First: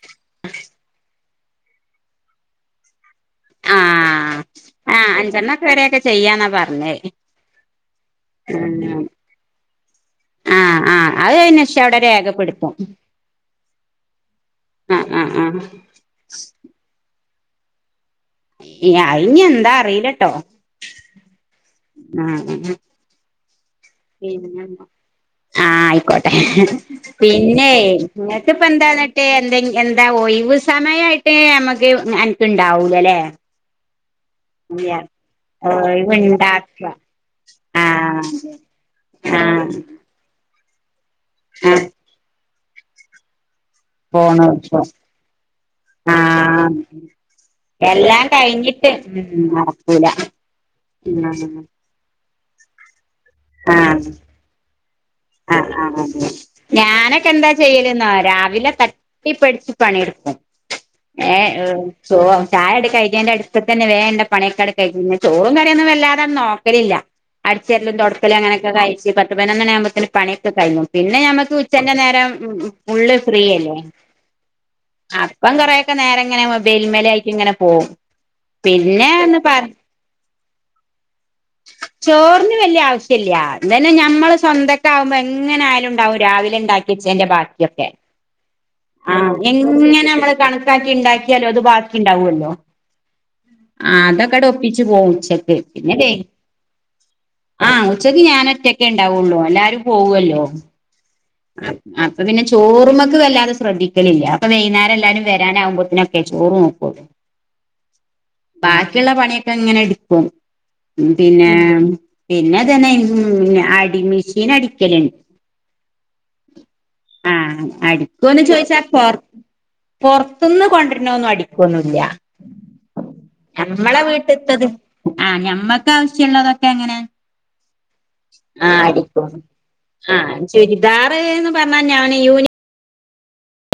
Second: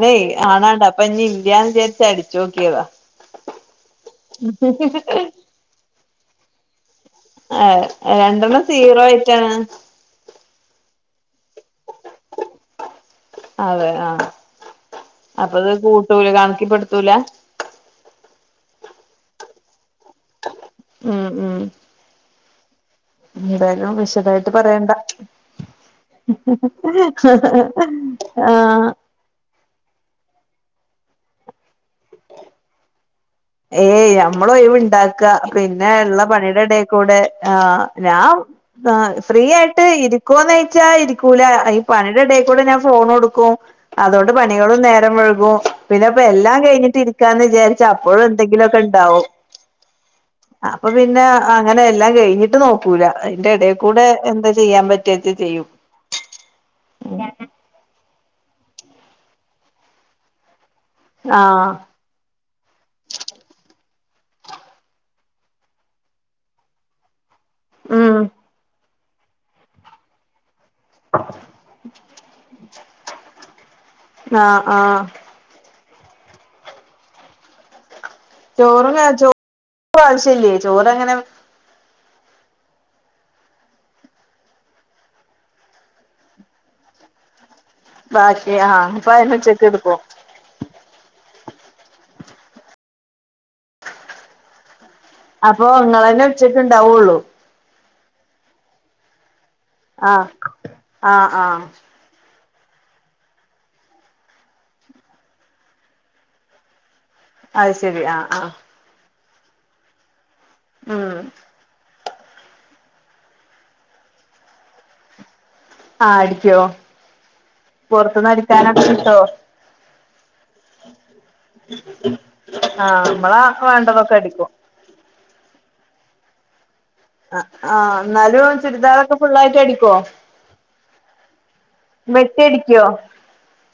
ന്നയ് ആണാണ്ട അപ്പൊ ഇനി ഇല്ല്യന്ന് വിചാരിച്ച അടിചോക്കിയതാ ആഹ ആഹ ആ അഞ്ചെണ്ണക്കെ വരൊക്കെ ചെയ്യാന്നാ പറഞ്ഞേയ് ആ രണ്ടെണ്ണം സീറോ ആയിട്ടാണ്. ആഹ് ആ അത്കഴിഞ്ഞേഷം അവിടെ രേഖപ്പെടുത്തും. അതെ ആ ആഹ് ആഹ് ആഹ് അപ്പത് കൂട്ടൂല കണക്കിപ്പെടുത്തൂല. അയിഞ്ഞി എന്താ അറിയിലട്ടോ? ഉം ഉും ആഹ [unintelligible] എതലും വിശദായിട്ട് പറയണ്ട. ആഹ് അയിക്കോട്ടെ പിന്നെ ആഹ് ങ്ങക്ക്പ്പെന്താണ് മ് എന്തേ എന്താ ഒഴിവ് സമയായിട്ട് നമക്ക് അനക്ക് ഇണ്ടാവൂലല്ലേ ഏയ് അമ്മള് ഒയിവ് ഇല്ല്യ ഇണ്ടാക്ക പിന്നെ ഉള്ള പണിയുടെ ഒഴിവുണ്ടാക്ക ഇടേക്കൂടെ ആഹ് ഞാ ആഹ് ഫ്രീ ആഹ് ആയിട്ട് ഇ ക്കോന്നയിച്ചാ ഇരിക്കൂല ഈ ആഹ് പണിയുടെ ഇടയിക്കൂടെ ഞാൻ ഫോണ് ടുക്കും അതൊണ്ട് ഫോണ് പണികളും നോക്കും നേരം വഴുകും പിന്നെ അപ്പൊ എല്ലാം ആഹ് കഴിഞ്ഞിട്ട് ഇരിക്കാന്ന് വിചാരിച്ച അപ്പോഴും എല്ലാം എന്തെങ്കിലുംക്കെ കഴിഞ്ഞിട്ട് ഇണ്ടാവും ഉം നടക്കൂല അപ്പൊ പിന്നെ ഉം അങ്ങനെ എല്ലാം കഴിഞ്ഞിട്ട് നോക്കു കൂല അതിന്റെ ഇടയിൽക്കൂടെ ആഹ് എന്താ ചെയ്യാൻ പറ്റിയ ആഹ് ആഹ് ഞാനൊക്കെ എന്താ ചെയ്യലൂന്ന രാവിലെ തട്ടിപ്പടിച്ചു പണിടുക്കും ഏഹ് ആഹ് ചോ ചായടെ കഴഞ്ഞന്റെ അടുത്ത തന്നെ വേ പണിയക്കാട് കഴിഞ്ഞ് ചോറും കറിയൊന്നും വല്ലാതന്നും നോക്കലില്ല അടിച്ചെരലും ഉം തുടക്കലും അങ്ങനൊക്കെ കഴിച്ച് പത്തുപതിനൊന്നു ണിആകുമ്പത്തെന് പണി ഉച്ച കഴിഞ്ഞു. പിന്നെ ഞമ്മുക്ക് ഉച്ചൻ്റെ നേരം ഉം ഉം ഫുള്ള് ഫ്രീയല്ലേ. ആഹ് ആഹ് അപ്പം കൊറയൊക്കെ നേരം ഇങ്ങനെ മൊബേൽമേലായിക്ക ഇങ്ങനെ പോകും ചോറും [inaudible] ചോ ആവശ്യല്ലേ ചോറ്ങ്ങനെ ചോറിന് വലിയാവശ്യം ഇല്ല ഇതന്നെ ഞമ്മള് സ്വന്തം വുമ്പോ എങ്ങനൊയാലും ഉണ്ടാവും രാവിലെ ഉണ്ടാക്കിച്ചേൻ്റെ ഭാക്കി ക്കേ ബാക്കി അപ്പൊ ആഹ് അയിന് ഉച്ചക്ക് എടുക്കും എങ്ങനെ നമ്മള് കണ ഇണ്ടാ ഇണ്ടാക്കിയാലോ അത് ബാക്കി ഉണ്ടാവുല്ലോ ആ അതൊക്കെണ്ട് ഒപ്പിച്ച് പോവും ഉച്ചക്ക് അപ്പൊ പിന്നെ വൈ ഇങ്ങെളന്നെ ഉച്ചയ്ക്ക്ണ്ടാവുള്ളൂ ആഹ് ഉച്ചയ്ക്ക് ഞാനൊറ്റക്കെ ഉണ്ടാവുള്ളൂ. എല്ലാരും ആഹ് പോവല്ലോ ആഹ് ആഹ് അപ്പ പിന്നെ ചോറുമ്മക്ക് വല്ലാതെ ശ്രദ്ധിക്കലില്ല. അപ്പ വൈകുന്നേരല്ലരും വരാനാവപോത്തനൊക്കെ ചോറ് നോക്കു. അത് ശരി ആഹ് ആഹ് ബാക്കിയുള്ള പണിയൊക്കെ ഇങ്ങനെടുക്കും ഉം പിന്നെ പിന്നെ അതന്നെ ഉം അടി മെഷീൻ അടിക്കല്ണ്ട് ആഹ് അടിക്കോ ആഹ് പൊറത്തുന്ന് അടിക്കോന്ന് ചോയിച്ചാ അടിക്കാനൊക്കെ പോ കിട്ടോ പൊറത്തുന്ന് കൊണ്ടിരുന്നന്നു അടിക്കോന്നുല്ല. ആഹ് നമ്മള നമ്മളെ വേണ്ടതൊക്കെ അടിക്കും വീട്ടിത്തത് ആ ഞമ്മക്ക് ആാവശ്യള്ളതൊക്കെ ഇങ്ങനെ ആഹ് എന്നാലും ആഹ് ചുരിദാറൊക്കെ അടിക്കും ഫുള്ളായിട്ട് അടിക്കോ ആഹ് ഞങ്ങനെന്ന് പറഞ്ഞാൽ ഞാനി യൂണി ടിക്കോ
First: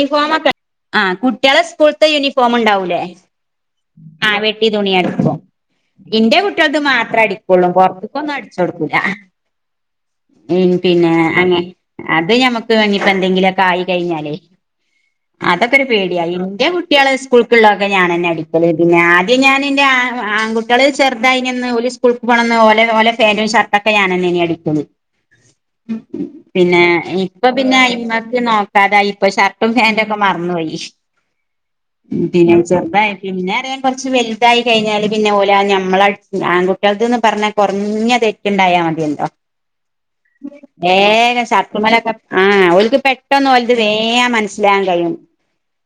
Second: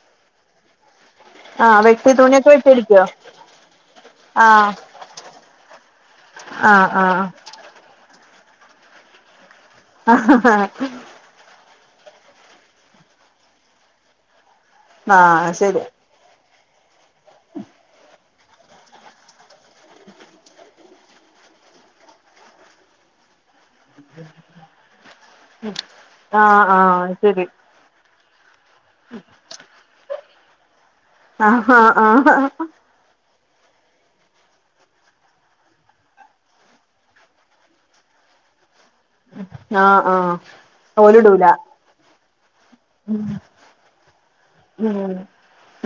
യൂണിഫോമൊക്കെ. ആഹ് കുട്ടികളെ ആഹ് സ്കൂളത്തെ വെട്ടി തുണിയൊക്കെ യൂണിഫോം വെട്ടി ഉണ്ടാവൂല്ലേ. അടിക്കോ ആഹ് വെട്ടി തുണിയടുക്കു ഇന്റെ കുട്ടികൾക്ക് ആഹ് മാത്രം ആഹ് അടി പള്ളും പൊറത്തുകൊന്നും അടിച്ച് കൊടുക്കൂല. ഉം പിന്നെ അങ്ങ അത് ഞമ്മക്ക് ഇനി ഇപ്പോ എന്തെകിലുയൊക്കെ ആയി കഴിഞ്ഞാലേ ആഹ് അതൊക്കെ ശരി ഒരു പേടി എന്റെ കുട്ടികളെ സ്കൂൾക്കുള്ളൊക്കെ ഞാൻ തന്നെ അടിക്കല്ലേ. പിന്നെ ആദ്യം ഞാൻ ന്റെ ആ ആൺകുട്ടി കുട്ട്യാള് ചെറുതായിനന്ന് ഓല് സ്കൂൾക്ക് പോണന്ന് ഓലെ ഓലെ പാൻ്റും ഷർട്ടൊക്കെ ഞാനന്നെന് അടിക്കല് ആഹ് പിന്നെ ആഹ് ശരി ഇപ്പൊ പിന്നെ അയമ്മക്ക് നോ തായി ഇപ്പൊ ഷർട്ടും പാന്റു ഒക്കെ മറന്നു പോയി ആഹ് ആഹ് ആഹ് പിന്നെ ചെറുതായി പിന്നെ ആണേ കുറച്ച് വലുതായി കഴിഞ്ഞാല് പിന്നെ പോലെ ഞമ്മള ആൺകുട്ടികൾക്ക്ന്ന് പറഞ്ഞാ കുറഞ്ഞ തെറ്റ് ണ്ടായാ മതിയ എല്ലോ ആഹ് ആഹ് നേരേ ഓലിടൂല ഷർട്ട് ട്ടുമ്മലൊക്കെ ആഹ് ഓൽക്ക് പെട്ടന്ന് ഓൽല്ത് വേംമനസ്സിലാൻ ഉം കഴിയും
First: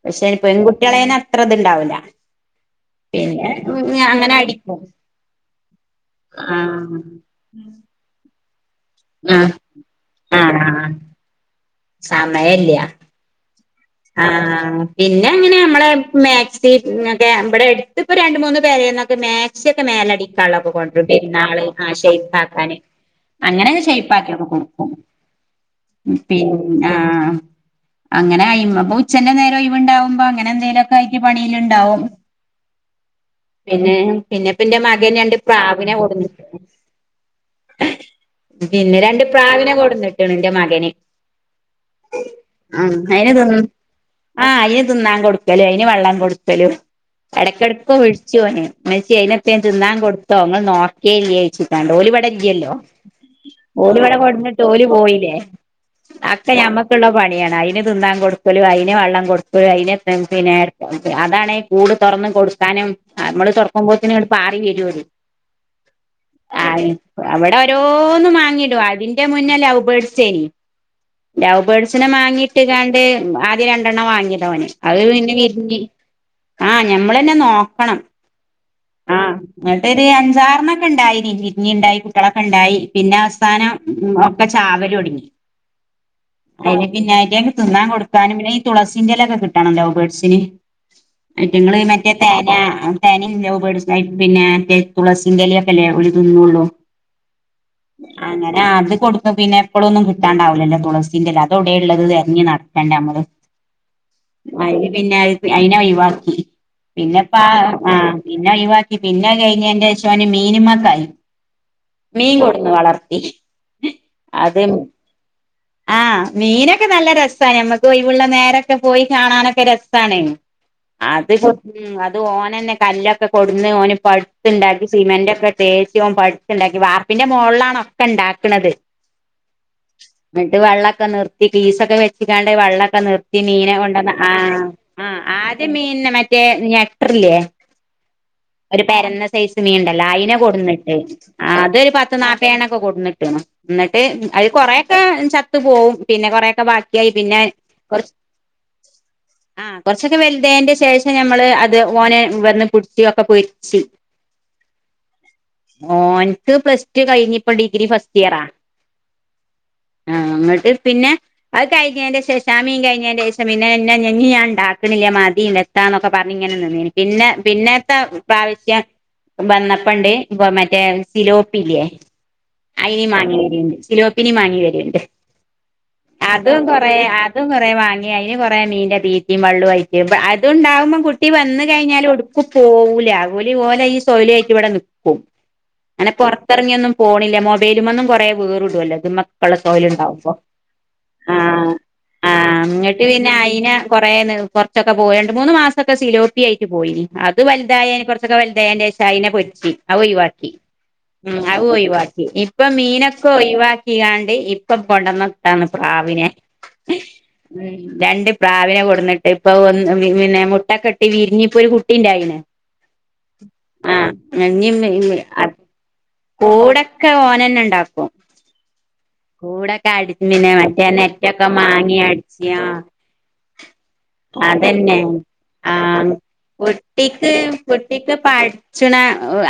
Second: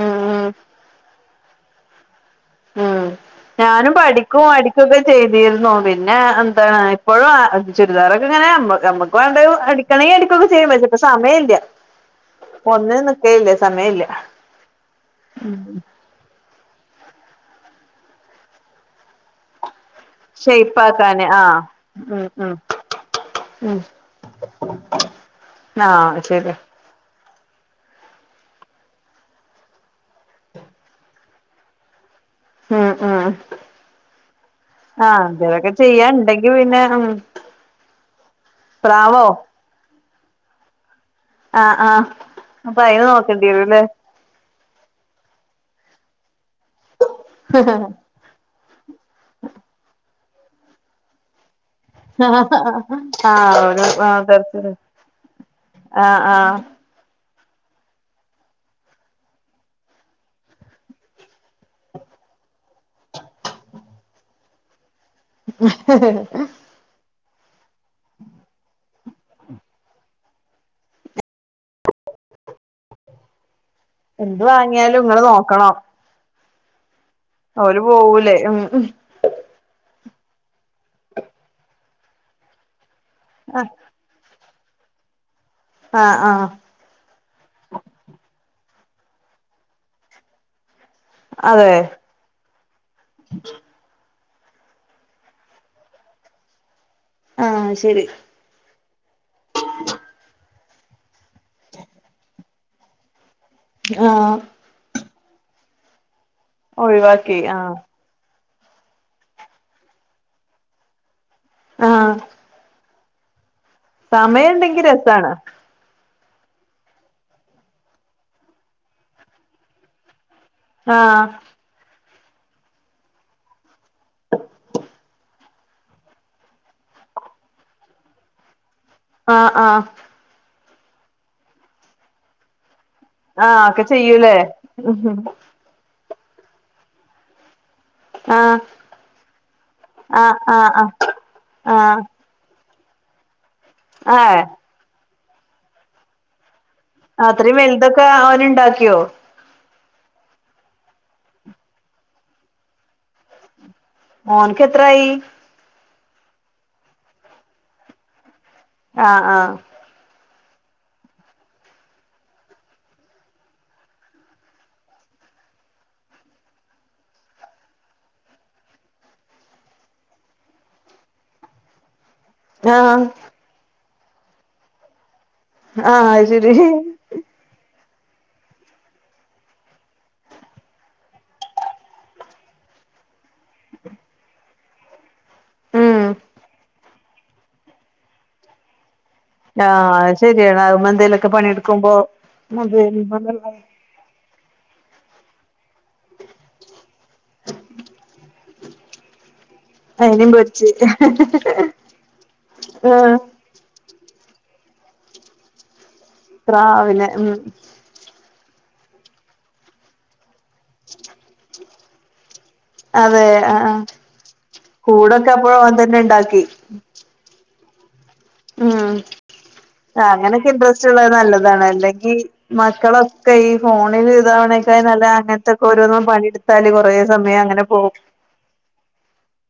ഉം പക്ഷെ ഉം പെൺകുട്ടികളേന് അത്ര ഇത്ണ്ടാവൂല ഉം പിന്നെ ഞാനും അങ്ങനെ പഠിക്കും അടിക്കും അടിക്കുകൊക്കെ ചെയ്തിരുന്നു പിന്നെ എന്താണ് ആഹ് ഇപ്പോഴും ചുരിദറൊക്കെ ഇങ്ങനെ നമ്മുക്ക് നമുക്ക് വേണ്ടത് ആഹ് അടിക്കണേ അടുക്കൊക്കെ ചെയ്യ പക്ഷേ പ്പം സമയം ഇല്യ സമയില്ല നിക്കലില്ല സമയ ല്യ ആഹ് പിന്നെ അങ്ങനെ നമ്മളെ മേക്സി ക്കെ ഇവിടെ അടുത്ത്പ്പൊ രണ്ട് മൂന്ന് പെരേന്നൊക്കെ മാക്സിയൊക്കെ മേലടിക്കും കള്ളൊക്കെ കൊണ്ട്റും ഷെയ്പ്പാക്കാന് ആഹ് പിന്നാള് ആ ഉം ഉം ഷെയ്പാക്കാന് അങ്ങനെയൊക്കെ ഷേയ്യ്പ്പാക്കി കൊട്ക്കും. ആ ശരിയാ ആഹഅഹ അങ്ങനെയ്മക്ക് പോ ഉച്ചന്റെ നേരം ഒയിവ്ണ്ടാവുമ്പോ അങ്ങനെ എന്തെലൊക്കെ ആയി്ട്ട് പണില്ണ്ടാവും [unintelligible] പിന്നെപ്പ എന്റെ മകൻ ആഹ രണ്ട് ന്തൊലൊക്കെ പ്രാവിനെ ചെയ്യാണ്ടെങ്കി കൊടുന്നിട്ടുണ്ട് പിന്നെ പിന്നെ രണ്ട് പ്രാവോ പ്രാവിനെ കൊട്ന്നിട്ടണ് ൻ്റെ മകന്. ആഹ് ആ അപ്പൊ ഉം അയിന് തിന്ന് നോക്കണ്ടിരൂല്ലേ? ആഹ് അയിന് തിന്നാൻ കൊടുക്കലും, അതിന് വെള്ളം കൊടുക്കലും, ഇടക്കിടക്ക് വേഡ്ച്ചു ഓന് മെച്ചി അയിനെതേം തിന്നാൻ കൊടുത്തോ ങ്ങള് നോക്കേല്ലേ ച്ചു ങ്ങണ്ട് ഒല്ബഡേല്ല്യല്ലോ, ആഹ് ഒരു ഒല്ബഡെ ആഹ് കൊട്ന്നിട്ട് തരത്തില് ഒല് പോയില്ലേ ആഹ് ആഹ് അക്കെയമക്ക് എനിക്കുള്ള പണിയാണ് അതിന് തിന്നാൻ കൊടുക്കലും അതിന് വെള്ളം കൊടുക്കലും അതിനെ പിന്നെ അതാണേ കൂട് തുറന്ന് കൊടുക്കാനും നമ്മള് തുറക്കുമ്പോത്തന്നെ പാറി വരും അത് [inaudible] ആ അവിടെ ഓരോന്ന് വാങ്ങിടും അതിന്റെ മുന്നിൽ ലവ്ബേർഡ്സ്‌ [unintelligible] ലവ്ബേർഡ്സിനെ മാങ്ങിയിട്ട് കാണ്ട് ആ രണ്ടെണ്ണം എന്ത് വാങ്ങിണ്ട് അവന് അത് വാങ്ങിയാലും ഇങ്ങള് പിന്നെ നോക്കണം വിരിഞ്ഞ് ആഹ് ഞമ്മൾ തന്നെ ഓല് നോക്കണം പോവൂലേ ഉം ഉം ആഹ് [unintelligible] അഞ്ചാറണ്ണോക്കെ ഉണ്ടായി ഇനിക്ക് വിരിഞ്ഞിണ്ടായി കുട്ടികളൊക്കെ ഉണ്ടായി പിന്നെ അവസാനം ഉം ഒക്കെ ചാവല് തൊടങ്ങി ആഹ് ആഹ് അതിന് പിന്നായിട്ട് എക്ക് തിന്നാൻ കൊടുക്കാനും പിന്നെ ഈ തുളസീന്റെലൊക്കെ കിട്ടണം ലവ്ബേർഡ്സിന് അതെ ഇത്ങ്ങളെ മറ്റേ തേനാ തേന് ലവ്ബേർഡ്സിന് [unintelligible] തുളസിന്റെലയൊക്കെ അല്ലേ അവര് തിന്നോളും ആഹ് ശരി അങ്ങന ആദ്യം കൊടുത്തു പിന്നെ എപ്പോഴൊന്നും കിട്ടാണ്ടാവില്ലല്ലൊ തുളസി ഇല്ലല്ലോ അതോടെയള്ളത് തെരഞ്ഞ് നടക്കേണ്ടേ നമ്മള് ആഹ് അത് പിന്നെ അയിനെ ഒഴിവാക്കി പിന്നെപ്പ ആഹ് പിന്നെ ഒഴിവാക്കി പിന്നെ അത് കഴിഞ്ഞേന് ശേഷം അവന് മീന് മ്മേ ക്കായി ആഹ് മീൻ കൊടുന്ന് വളർത്തി സമയം ഉണ്ടെങ്കി രസാണ് ആഹ് മീനൊക്കെ നല്ല രസ നമ്മുക്ക് ഒയി‌വുള്ള നേരൊക്കെ പോയി കാണാനൊക്കെ രസാണ് ആഹ് അത് ഉം അത് ഓന് തന്നെ കല്ലൊക്കെ കൊടുന്ന് ഓന് പടുത്തുണ്ടാക്കി സിമെന്റൊക്കെ തേച്ച് ഓൻ ഉണ്ടാക്കി വാർപ്പിന്റെ മുകളിലാണ് ഒക്കെ ഉണ്ടാക്കണത് ആഹ് ആഹ് എന്നിട്ട് വെള്ളൊക്കെ നിർത്തി പീസൊക്കെ വെച്ച്ക്കാണ്ട് വെള്ളൊക്കെ നിർ ത്തി ആഹ് മീന ഒക്കെ കൊണ്ടന്ന ചെയ്യൂലേ ആഹ് ആഹ് ആദ്യ മീൻന മറ്റേ ഞട്ടറില്ലേ ആഹ് ഒരു പെരന്ന സൈസ് മീനുണ്ടല്ലോ അയിനെ ആഹ് ആഹ് ആഹ് കൊടുന്നിട്ട് അതൊരു ആഹ് പത്ത് നാല് വേണൊക്കെ കൊടുന്നിട്ട് എന്നിട്ട് ഏഹ് അത് കൊറേക്കെ ചത്ത് പോവും പിന്നെ കൊറേക്കെ ബാക്കി അത്രയും വലുതൊക്കെ അവന് ഇണ്ടാക്കിയോ ആഹ് കുറച്ചൊക്കെ വലുതായേന്റെ ശേഷം ഞമ്മള് അത് ഓനെ വന്ന് കുർത്തിയൊക്കെ പൊരിച്ച് മോന്ക്ക് എത്രായി മോന്ക്ക് പ്ലസ് ടു കഴിഞ്ഞ് ഇപ്പ ഡിഗ്രി ഫസ്റ്റ് ഇയറ ആഹ് ആഹ് ആഹ് എന്നിട്ട് പിന്നെ അത് കഴിഞ്ഞേന്റെ ശേഷം ആ മീൻ കഴിഞ്ഞേന്റെ ശേഷം ഇനി ഞാൻ ഉണ്ടാക്കണില്ല മതി നി ന്നൊക്കെ പറഞ്ഞ് ഇങ്ങനെ നിന്നീന് പിന്ന പിന്നെത്ത പ്രാവശ്യം വന്നപ്പുണ്ട് ഇപ്പ മറ്റേ സിലോപ്പില്ലേ ആഹ് അയിനെ [unintelligible] ആഹ് അത് ശരി കുറെ ആ അതും കുറേ വാങ്ങി അതിന് കുറേ മീന്റെ തീറ്റീയും വെള്ളുവായിറ്റ് അതുണ്ടാകുമ്പോൾ കുട്ടി വന്ന് കഴിഞ്ഞാലും പോവൂല ഓല് ഓല ഈ തൊഴിലുവായിട്ട് ഇവിടെ നിക്കും. ഉം അങ്ങനെ പൊറത്ത് ഇറങ്ങി ഒന്നും പോവില്ല. മൊബൈലിമന്നും കൊറേ [unintelligible] ആഹ്‌ അത് സൊയ്ല്ണ്ടാവുമ്പോ ശരിയാ എന്തേലുമൊക്കെ പണി ആഹ് എടുക്കുമ്പോ ആഹ് ഇങ്ങട്ട് പിന്നെ [unintelligible] അയിനെ കൊറേ നിർബ ത്തിക്ക പോയി. രണ്ടു മൂന്ന് മാസക്ക സിലോപിയ ആയിട്ട് പോയിനി അത് വലുതായി കുറച്ചൊക്കെ വലുതായേന് ശേഷം അതിനെ പൊരിച്ച്. അത് അയിനിം ഒഴിവാക്കി. പൊരിച്ച് ഉം അതും ഒഴിവാക്കി ഇപ്പൊ ആഹ് മീനൊക്കെ ഒഴി ഴിവാക്കിയാണ്ട് ഇപ്പൊ കൊടന്ന [unintelligible] പ്രാവിനെ പ്രാവിനെ ഉം രണ്ട് പ്രാവിനെ കൊടുന്നിട്ട് ഇപ്പൊ പിന്നെ മുട്ടൊക്കെ ഇട്ട് വിരിഞ്ഞ് ഇപ്പൊ ഓരു കുട്ടി ഇണ്ടായിന് അതെ ആഹ് ആഹ് കൂടൊക്കെ അപ്പോഴും അവൻ തന്നെ ഉണ്ടാക്കി. കൂടൊക്കെ ഓനെ ന്നെ ഉണ്ടാക്കും. ഉം അങ്ങനെയൊക്കെ പിന്നെ ഇൻട്രസ്റ്റ് മറ്റേ ഉള്ളത് നെറ്റൊക്കെ നല്ലതാണ്. മാങ്ങി അല്ലെങ്കിൽ അടിച്ച് ആഹ് മക്കളൊക്കെ ഇപ്പൊ ഈ ഫോണിൽ ഇതെവനെക്കാളും അതന്നെ നല്ലത് അങ്ങനത്തൊക്കെ ഓരോന്ന് ആഹ് പണി എടുത്താല് കുറേ സമയം അങ്ങനെ പോകും. [unintelligible] പഠിച്ചുണ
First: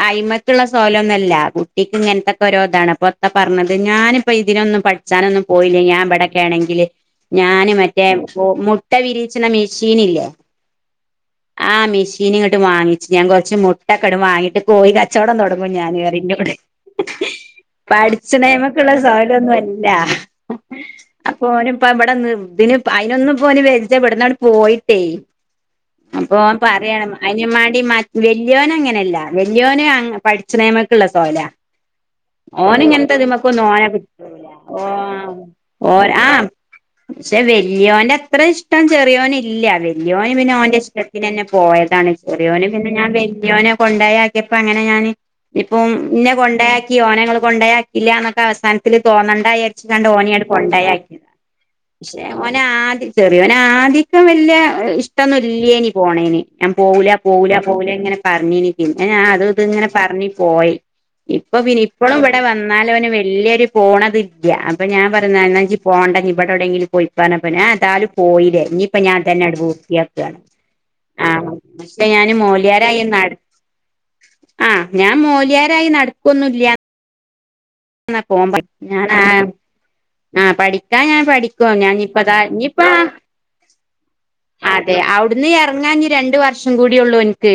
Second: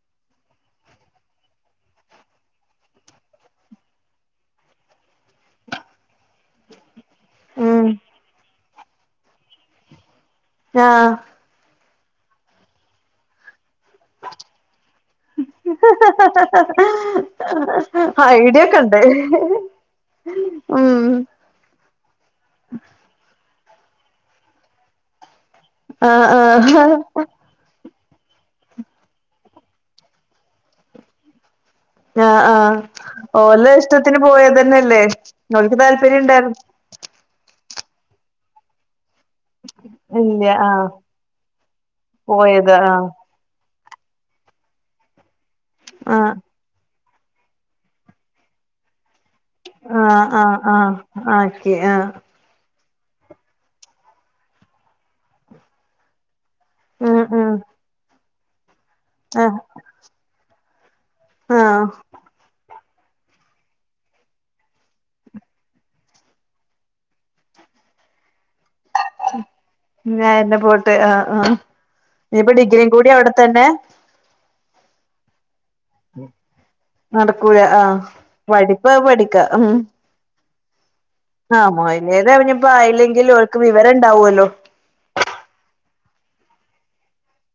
ആയിമ്മക്ക് ഇള്ള സ്വകാലൊന്നും ഇല്ല കുട്ടിക്ക് ഇങ്ങനത്തൊക്കെ ഓരോ ഇതാണ്. അപ്പൊ എത്ത പറഞ്ഞത് ഞാൻ ഇപ്പൊ ഇതിനൊന്നും പഠിച്ചാനൊന്നും പോയില്ലെങ്കിൽ ഞാൻ ഇവിടെ ഒക്കെ ആണെങ്കില് ഞാന് ഉം മറ്റേ മുട്ട വിരിയിച്ണേ മീഷീൻ ഇല്ലെ ആഹ് ആ മീഷീൻ ഇങ്ങട്ട് വാങ്ങിച്ച് ഞാൻ കുറച്ചു മുട്ട മുട്ട ങ്ങട്ട് വാങ്ങിട്ട് കോഴി കച്ചവടം തുടങ്ങും ഞാന് എന്ന് പറയും ഇന്നോട് പഠിച്ചനെമ്മക്കുള്ള ഐഡിയൊക്കെണ്ട് സ്വകാലൊന്നും ഇല്ല ഉം ഓന് ഇപ്പ ഇവിടെ അതിന് ഇപ്പൊന്നും വെച്ച ഇവിടുന്നങ്ങാട്ട് പോയിട്ടേ അപ്പൊ ഓൻ ആഹ് പറയാ ആഹ് ആയിനും മാണ്ടി വല്യോൻ അങ്ങനെയല്ല. വല്യന് പഠിച്ചണെമക്കുള്ള സ്വകാല. ആഹ് ആഹ് ഓന് ഇങ്ങനത്തെ ഇതിന്മേക് ഒന്നും ഓലെ ഓനെ [unintelligible] ഇഷ്ടത്തിന് പോയതന്നെല്ലേ ഓൽക്ക് ഓ [unintelligible] താല്പര്യം [unintelligible] ആഹ് ഇണ്ടായിര് പക്ഷെ വല്യോന്റെ അത്ര ഇഷ്ടം ചെറിയൊന് ഇല്ല. വല്യോന് ഇല്ല പിന്നെ ഓന്റെ ആഹ് ഇഷ്ടം ഇഷ്ടത്തിനെന്നെ പോയതാണ്. ചെറിയൊന് പോയത് പിന്നെ ആഹ് ഞാൻ വല്യോനെ കൊണ്ടയാക്കിയപ്പോ അങ്ങനെ ഞാന് ഇപ്പം ഇന്നേ ആഹ് കൊണ്ടോയാക്കി ഓനെ ഇങ്ങൾ കൊണ്ടോയാക്കിയില്ല എന്നൊക്കെ അവസാനത്തില് തോന്നണ്ട ആഹ് വിചാരിച്ചക്കാണ്ട് ആഹ് ആഹ് കൊണ്ടയാക്കി. ആക്കി ആഹ് പക്ഷെ ഓന് ആദ്യം ചെറിയൊൻ ആദ്യം വല്യാ ഇഷ്ടൊന്നും ഇല്യനി പോണേന് ഞാൻ പോവൂല ഉം ഉം പോവൂല പോവൂല ഇങ്ങനെ പറഞ്ഞിനി. പിന്നെ ഞാൻ അത് ആഹ് ഇത് ഇങ്ങനെ പറഞ്ഞു പോയി ഇപ്പൊ ആഹ് ഇപ്പളും ഇവിടെ വന്നാ ഇന്നാലും ഓൻ വല്യയൊരു പോണത് ഇല്ല. അപ്പൊ ഞാൻ പറയും ന്നാ ഇജ്ജ് പോണ്ട ഇവിടെ എവിടെങ്കിലും പോയി പറഞ്ഞപ്പോ ഞാൻ ഏതായാലും പോയില്ലേഇഞ്ഞിപ്പോ ഞാൻ ഇതന്നെ [unintelligible] [unintelligible] പൂർത്തിയാക്കട്ടെ [unintelligible] ആ ആ ഇനിയിപ്പോ ഡിഗ്രി കൂടി അവിടെ തന്നെ ആ ഞാൻ മൊല്യരായി നടക്കൊന്നും ഇല്ല. നടക്കൂല. ആഹ പഠിപ്പ് അത് ഞാൻ പഠിക്ക ആഹ് ആഹ് പഠിക്കാൻ ഞാൻ ആ പഠിക്കും ഞാൻ ഇനിപ്പതാ മൊല്യർ ഇഞ് ഇനിയിപ്പ ആയില്ലെങ്കിലും ഓല്ക്ക് വിവരം ഉണ്ടാവുമല്ലോ അതെ അവിടുന്ന് ഇറങ്ങാഞ്ഞ രണ്ട് വർഷം കൂടിയള്ളു ഓനിക്ക്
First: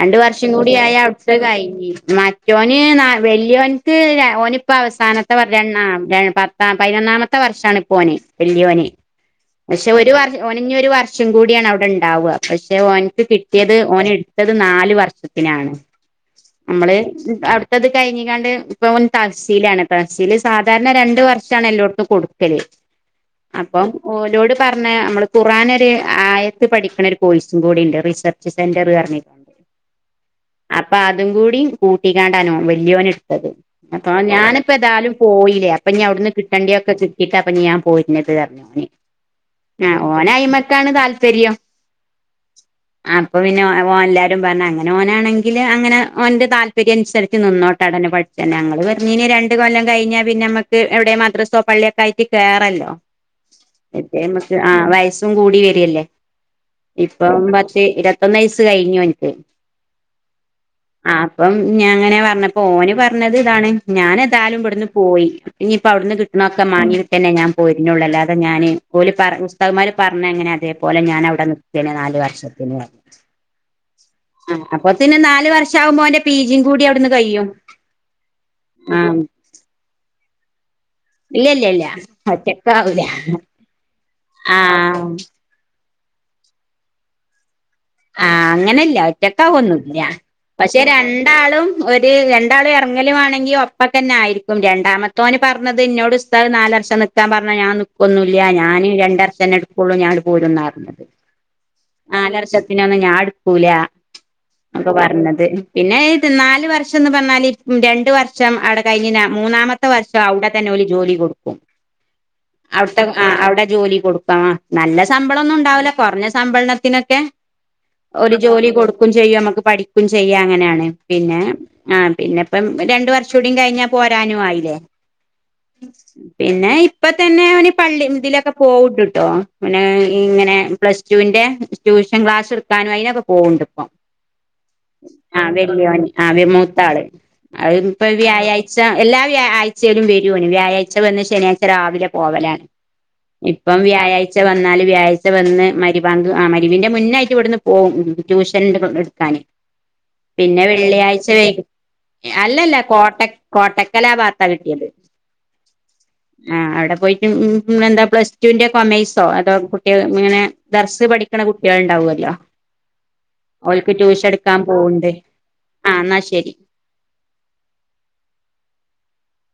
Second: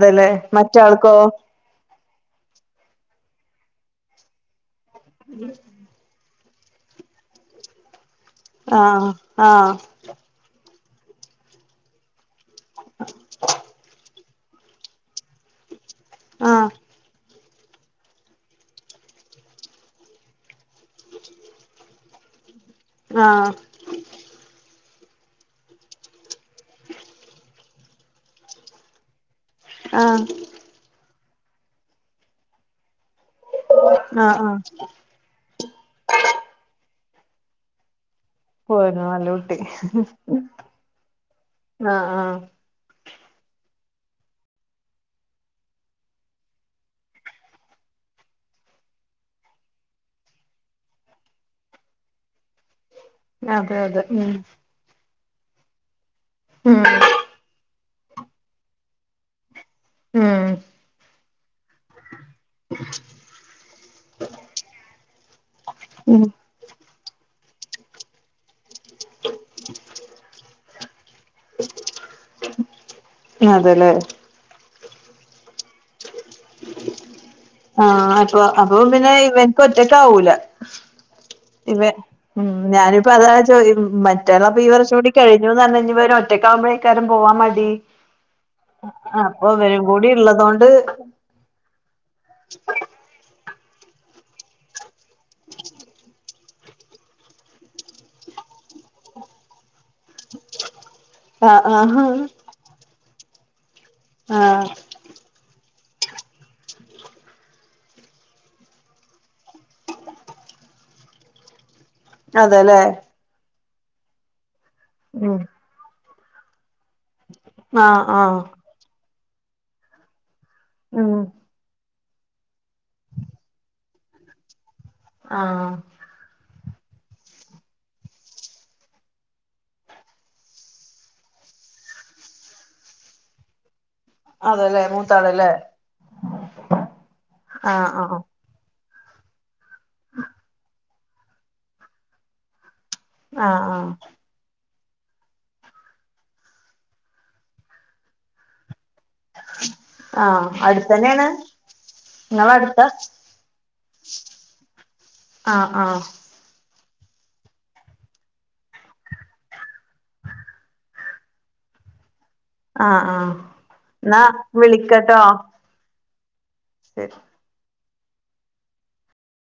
രണ്ട് വർഷം കൂടി ആയാൽ മറ്റാൾക്കോ അവിടെത്തത് കഴിഞ്ഞ് മറ്റൊന് വലിയൊന്ക്ക് ഒന് ഇപ്പൊ അവസാനത്തെ [unintelligible] ആ പതിനൊന്നാമത്തെ വർഷമാണ് ഇപ്പോ ഓന് വല്യോന്. ആഹ് ആഹ് പക്ഷെ ഒരു വർഷം ഒന് ഇഞ് ഒരു വർഷം കൂടിയാണ് അവിടെ ഉണ്ടാക. പക്ഷെ ഓന്ക്ക് കിട്ടിയത് നാല് വർഷത്തിനാണ്. ആഹ് നമ്മള് അവിടുത്തത് കഴിഞ്ഞിക്കാണ്ട് ഇപ്പോ തഹസീലാണ് താഹസീൽ സാധാരണ രണ്ട് വർഷമാണ് എല്ലോടത്തും കൊടുക്കല് ആഹ അപ്പം ഓലോട് പറഞ്ഞ നമ്മള് ഖറആൻൊ ഒരു ആയത്ത് പഠിക്കണ ഒരു കോഴസും കൂടി ഉണ്ട് റിസർ. സന്റർഞ്ഞിട്ട ആഹ അപ്പൊ അതും കൂടി കൂട്ടിക്കാണ്ടാനോ വല്യോന് എടുത്തത് അപ്പൊ ആഹ് ആഹ് ഞാനിപ്പോ ഏതാലും പോയില്ലേ അപ്പൊഞാ അവിടുന്ന് കിട്ടണ്ട ഒക്കെ കിട്ടിട്ട് അപ്പ ഞാൻ പോരുന്നത് പറഞ്ഞു പോയിരുന്നു നല്ല കുട്ടി ആ ഓനായ്മക്കാണ് താല്പര്യം ആഹ് ആഹ് അപ്പൊ പിന്നെ ഓ എല്ലാരും പറഞ്ഞ അങ്ങനെ ഓനാണെങ്കില് അങ്ങനെ ഓന്റെ താല്പര്യം അനുസരിച്ച് നിന്നോട്ട് അടന പട്ടു ഞങ്ങള്ൾ പറഞ്ഞനി രണ്ട്കൊല്ലം കഴിഞ്ഞാ പിന്നെ നമ്മുക്ക് എവിടെ മദ്രസോ പള്ളിയൊക്കെ ആയിട്ട് കേയറല്ലോ അതെ നമക്ക് ആ വയസ്സും കൂടി വരിയല്ലേ ഉം ഇപ്പം മറ്റേ ഇരുപത്തൊന്ന് വയസ്സ് കഴിഞ്ഞഞ് ഓന്ക്ക് ഉം. ആ അപ്പം ഞാൻ അങ്ങനെ പറഞ്ഞപ്പ ഓന് പറഞ്ഞ പറഞ്ഞത് ഇതാണ് ഞാാന എതായാലും ഇവിടുന്ന് പോയി ഇനിയിപ്പ അവിടുന്ന് ഉം കിട്ടണൊക്കെ മാങ്ങിയിട്ട തന്നെ ഞാൻ. ള്ള അാതെഞാന് പോലി പുസ്തകന്മാര് പറഞ്ഞ എങ്ങനെ അതേപോലെ ഞാൻ. ന വർത്തി അപ്പ ന ഉം അതെല്ലേ വർുമ്പോ. ആഹ അപ്പൊ അപ്പൊ ആഹ് പിന്നെവനക്ക് ഒറ്റക്ക ആവൂല. ഇല്ല ഇല്ല ഇവ ഇല്ല ഉം ഒറ്റക്കാവൂല ഞാനിപ്പോ അതാ മറ്റെല്ലപ്പ ഈവറ ആഹ് ചൂടി കഴി ന്ന്ഞ്ഞ്ര ഒരു ഒറ്റക്കാവുമ്പോഴേക്കാരും പോവാൻ മടി ആഹ അങ്ങനെല്ല അപ്പൊ ഇവരും ഒറ്റക്കകൊന്നില്ല കൂടി ഇള്ളതോണ്ട് പക്ഷെ രണ്ടാളും ഒരു രണ്ടാളും ഇറ ലും ആണെങ്കിൽ ഒപ്പ തന്നെ ആയിരിക്കും രണ്ടാമത്തോന് പറഞ്ഞത് എന്നന്നോട്. നാല വർംൽക്കാൻ പറഞ്ഞാ ഞാ നിക്കൊന്നില്ല ഞും രണ്ട വർഷംെ എടുക്കുള്ളൂ ഞാൻ. ആഹ് ആഹ് നാലർ. പിന്നെ ഒന്ന ഞാൻ എടുക്കൂല ആഹ് ഒക്കെ പറഞ്ഞത് പിന്നെ നാല് വർഷം എന്ന് പറഞ്ഞാല് രണ്ട വർഷം അടെ കഴിഞ്ഞ മൂന്നാമത്തെ പത്ത വർഷം അവിടെ തന്നെലി ജോലി കൊടുക്കും ആ അവിത്തെ ആ അവിടെ ജോലി കൊടുക്കമ നല്ല ഉം ശമ്പളംൊന്നും ഉണ്ടാവില്ല കുറഞ്ഞ സമ്പള ത്തിനൊക്കെ ആഹ് ഒരു ആഹ് ജോലി കൊടുക്കയും ചെയ്യും നമുക്ക് പഠിക്കയും ചെയ്യാം അങ്ങനെയാണ് ഉം പിന്നെ ആ പിന്നെപ്പം രണ്ട വർഷം കൂടയും കഴിഞ്ഞാ പോരാനും ആയില്ലേ ആഹ പിന്നെ ഇപ്പ തന്നെ അവ പള്ളി ഇതിലൊക്കെ പോവണ്ട്ട്ടോ പിന്നെ ഇങ്ങനെ പ്ലസ്. ുവിന്റെ ട്യൂഷൻ ക്ലാസ് എടുക്കാനും അതിനൊക്കെ പോകണ്ട് ഇപ്പം. അതെല്ലേ ആ മൂത്താളല്ലേ വല്ിയ ആ മൂത്താള് അത് ആഹ് ഇപ്പൊ ആഹ് വ്യാഴാഴ്ച. എല്ലാ്യാ ആഴ്ചയിലും വരുമന വ്യാഴ്ച വന്ന് ശനിയാഴ്ച രാവിലെ പോവലാണ്. ആഹ് ഇപ്പം ആഹ് വ്യാഴാഴ്ച്ച വന്നാല് വ്യാഴ്ച വന്ന് മരിബാങ്ക് ആ മരിവിന്റെ. മുന്നായിട്ട ഇവിടുന്ന് പോകും ട്യൂഷൻ. ആഹ് പിന്നെ അടുത്തന്നെയാണ് വെള്ളിയാഴ്ച വേഗം. അല്ലല്ല നിങ്ങളടുത്ത കോട്ട കോട്ടക്കലാഭാത്ത കിട്ടിയത് ആഹ് ആഹ് ആഹ അവിടെ പോയിട്ട് എന്താ പ്ലസ് ടുവിന്റെ കൊമേഴ്സോ അതോ കുട്ടിക ഇങ്ങനെ ദർസ് പഠിക്കണ ണ്ടാവല്ലോ ആഹ് ആഹ് അവൾക്ക് എന്നാ ട്യൂഷൻ എടുക്കാൻ പോവണ്ടേ വിളിക്കട്ടോ ആ എന്നാ ശരി ശരി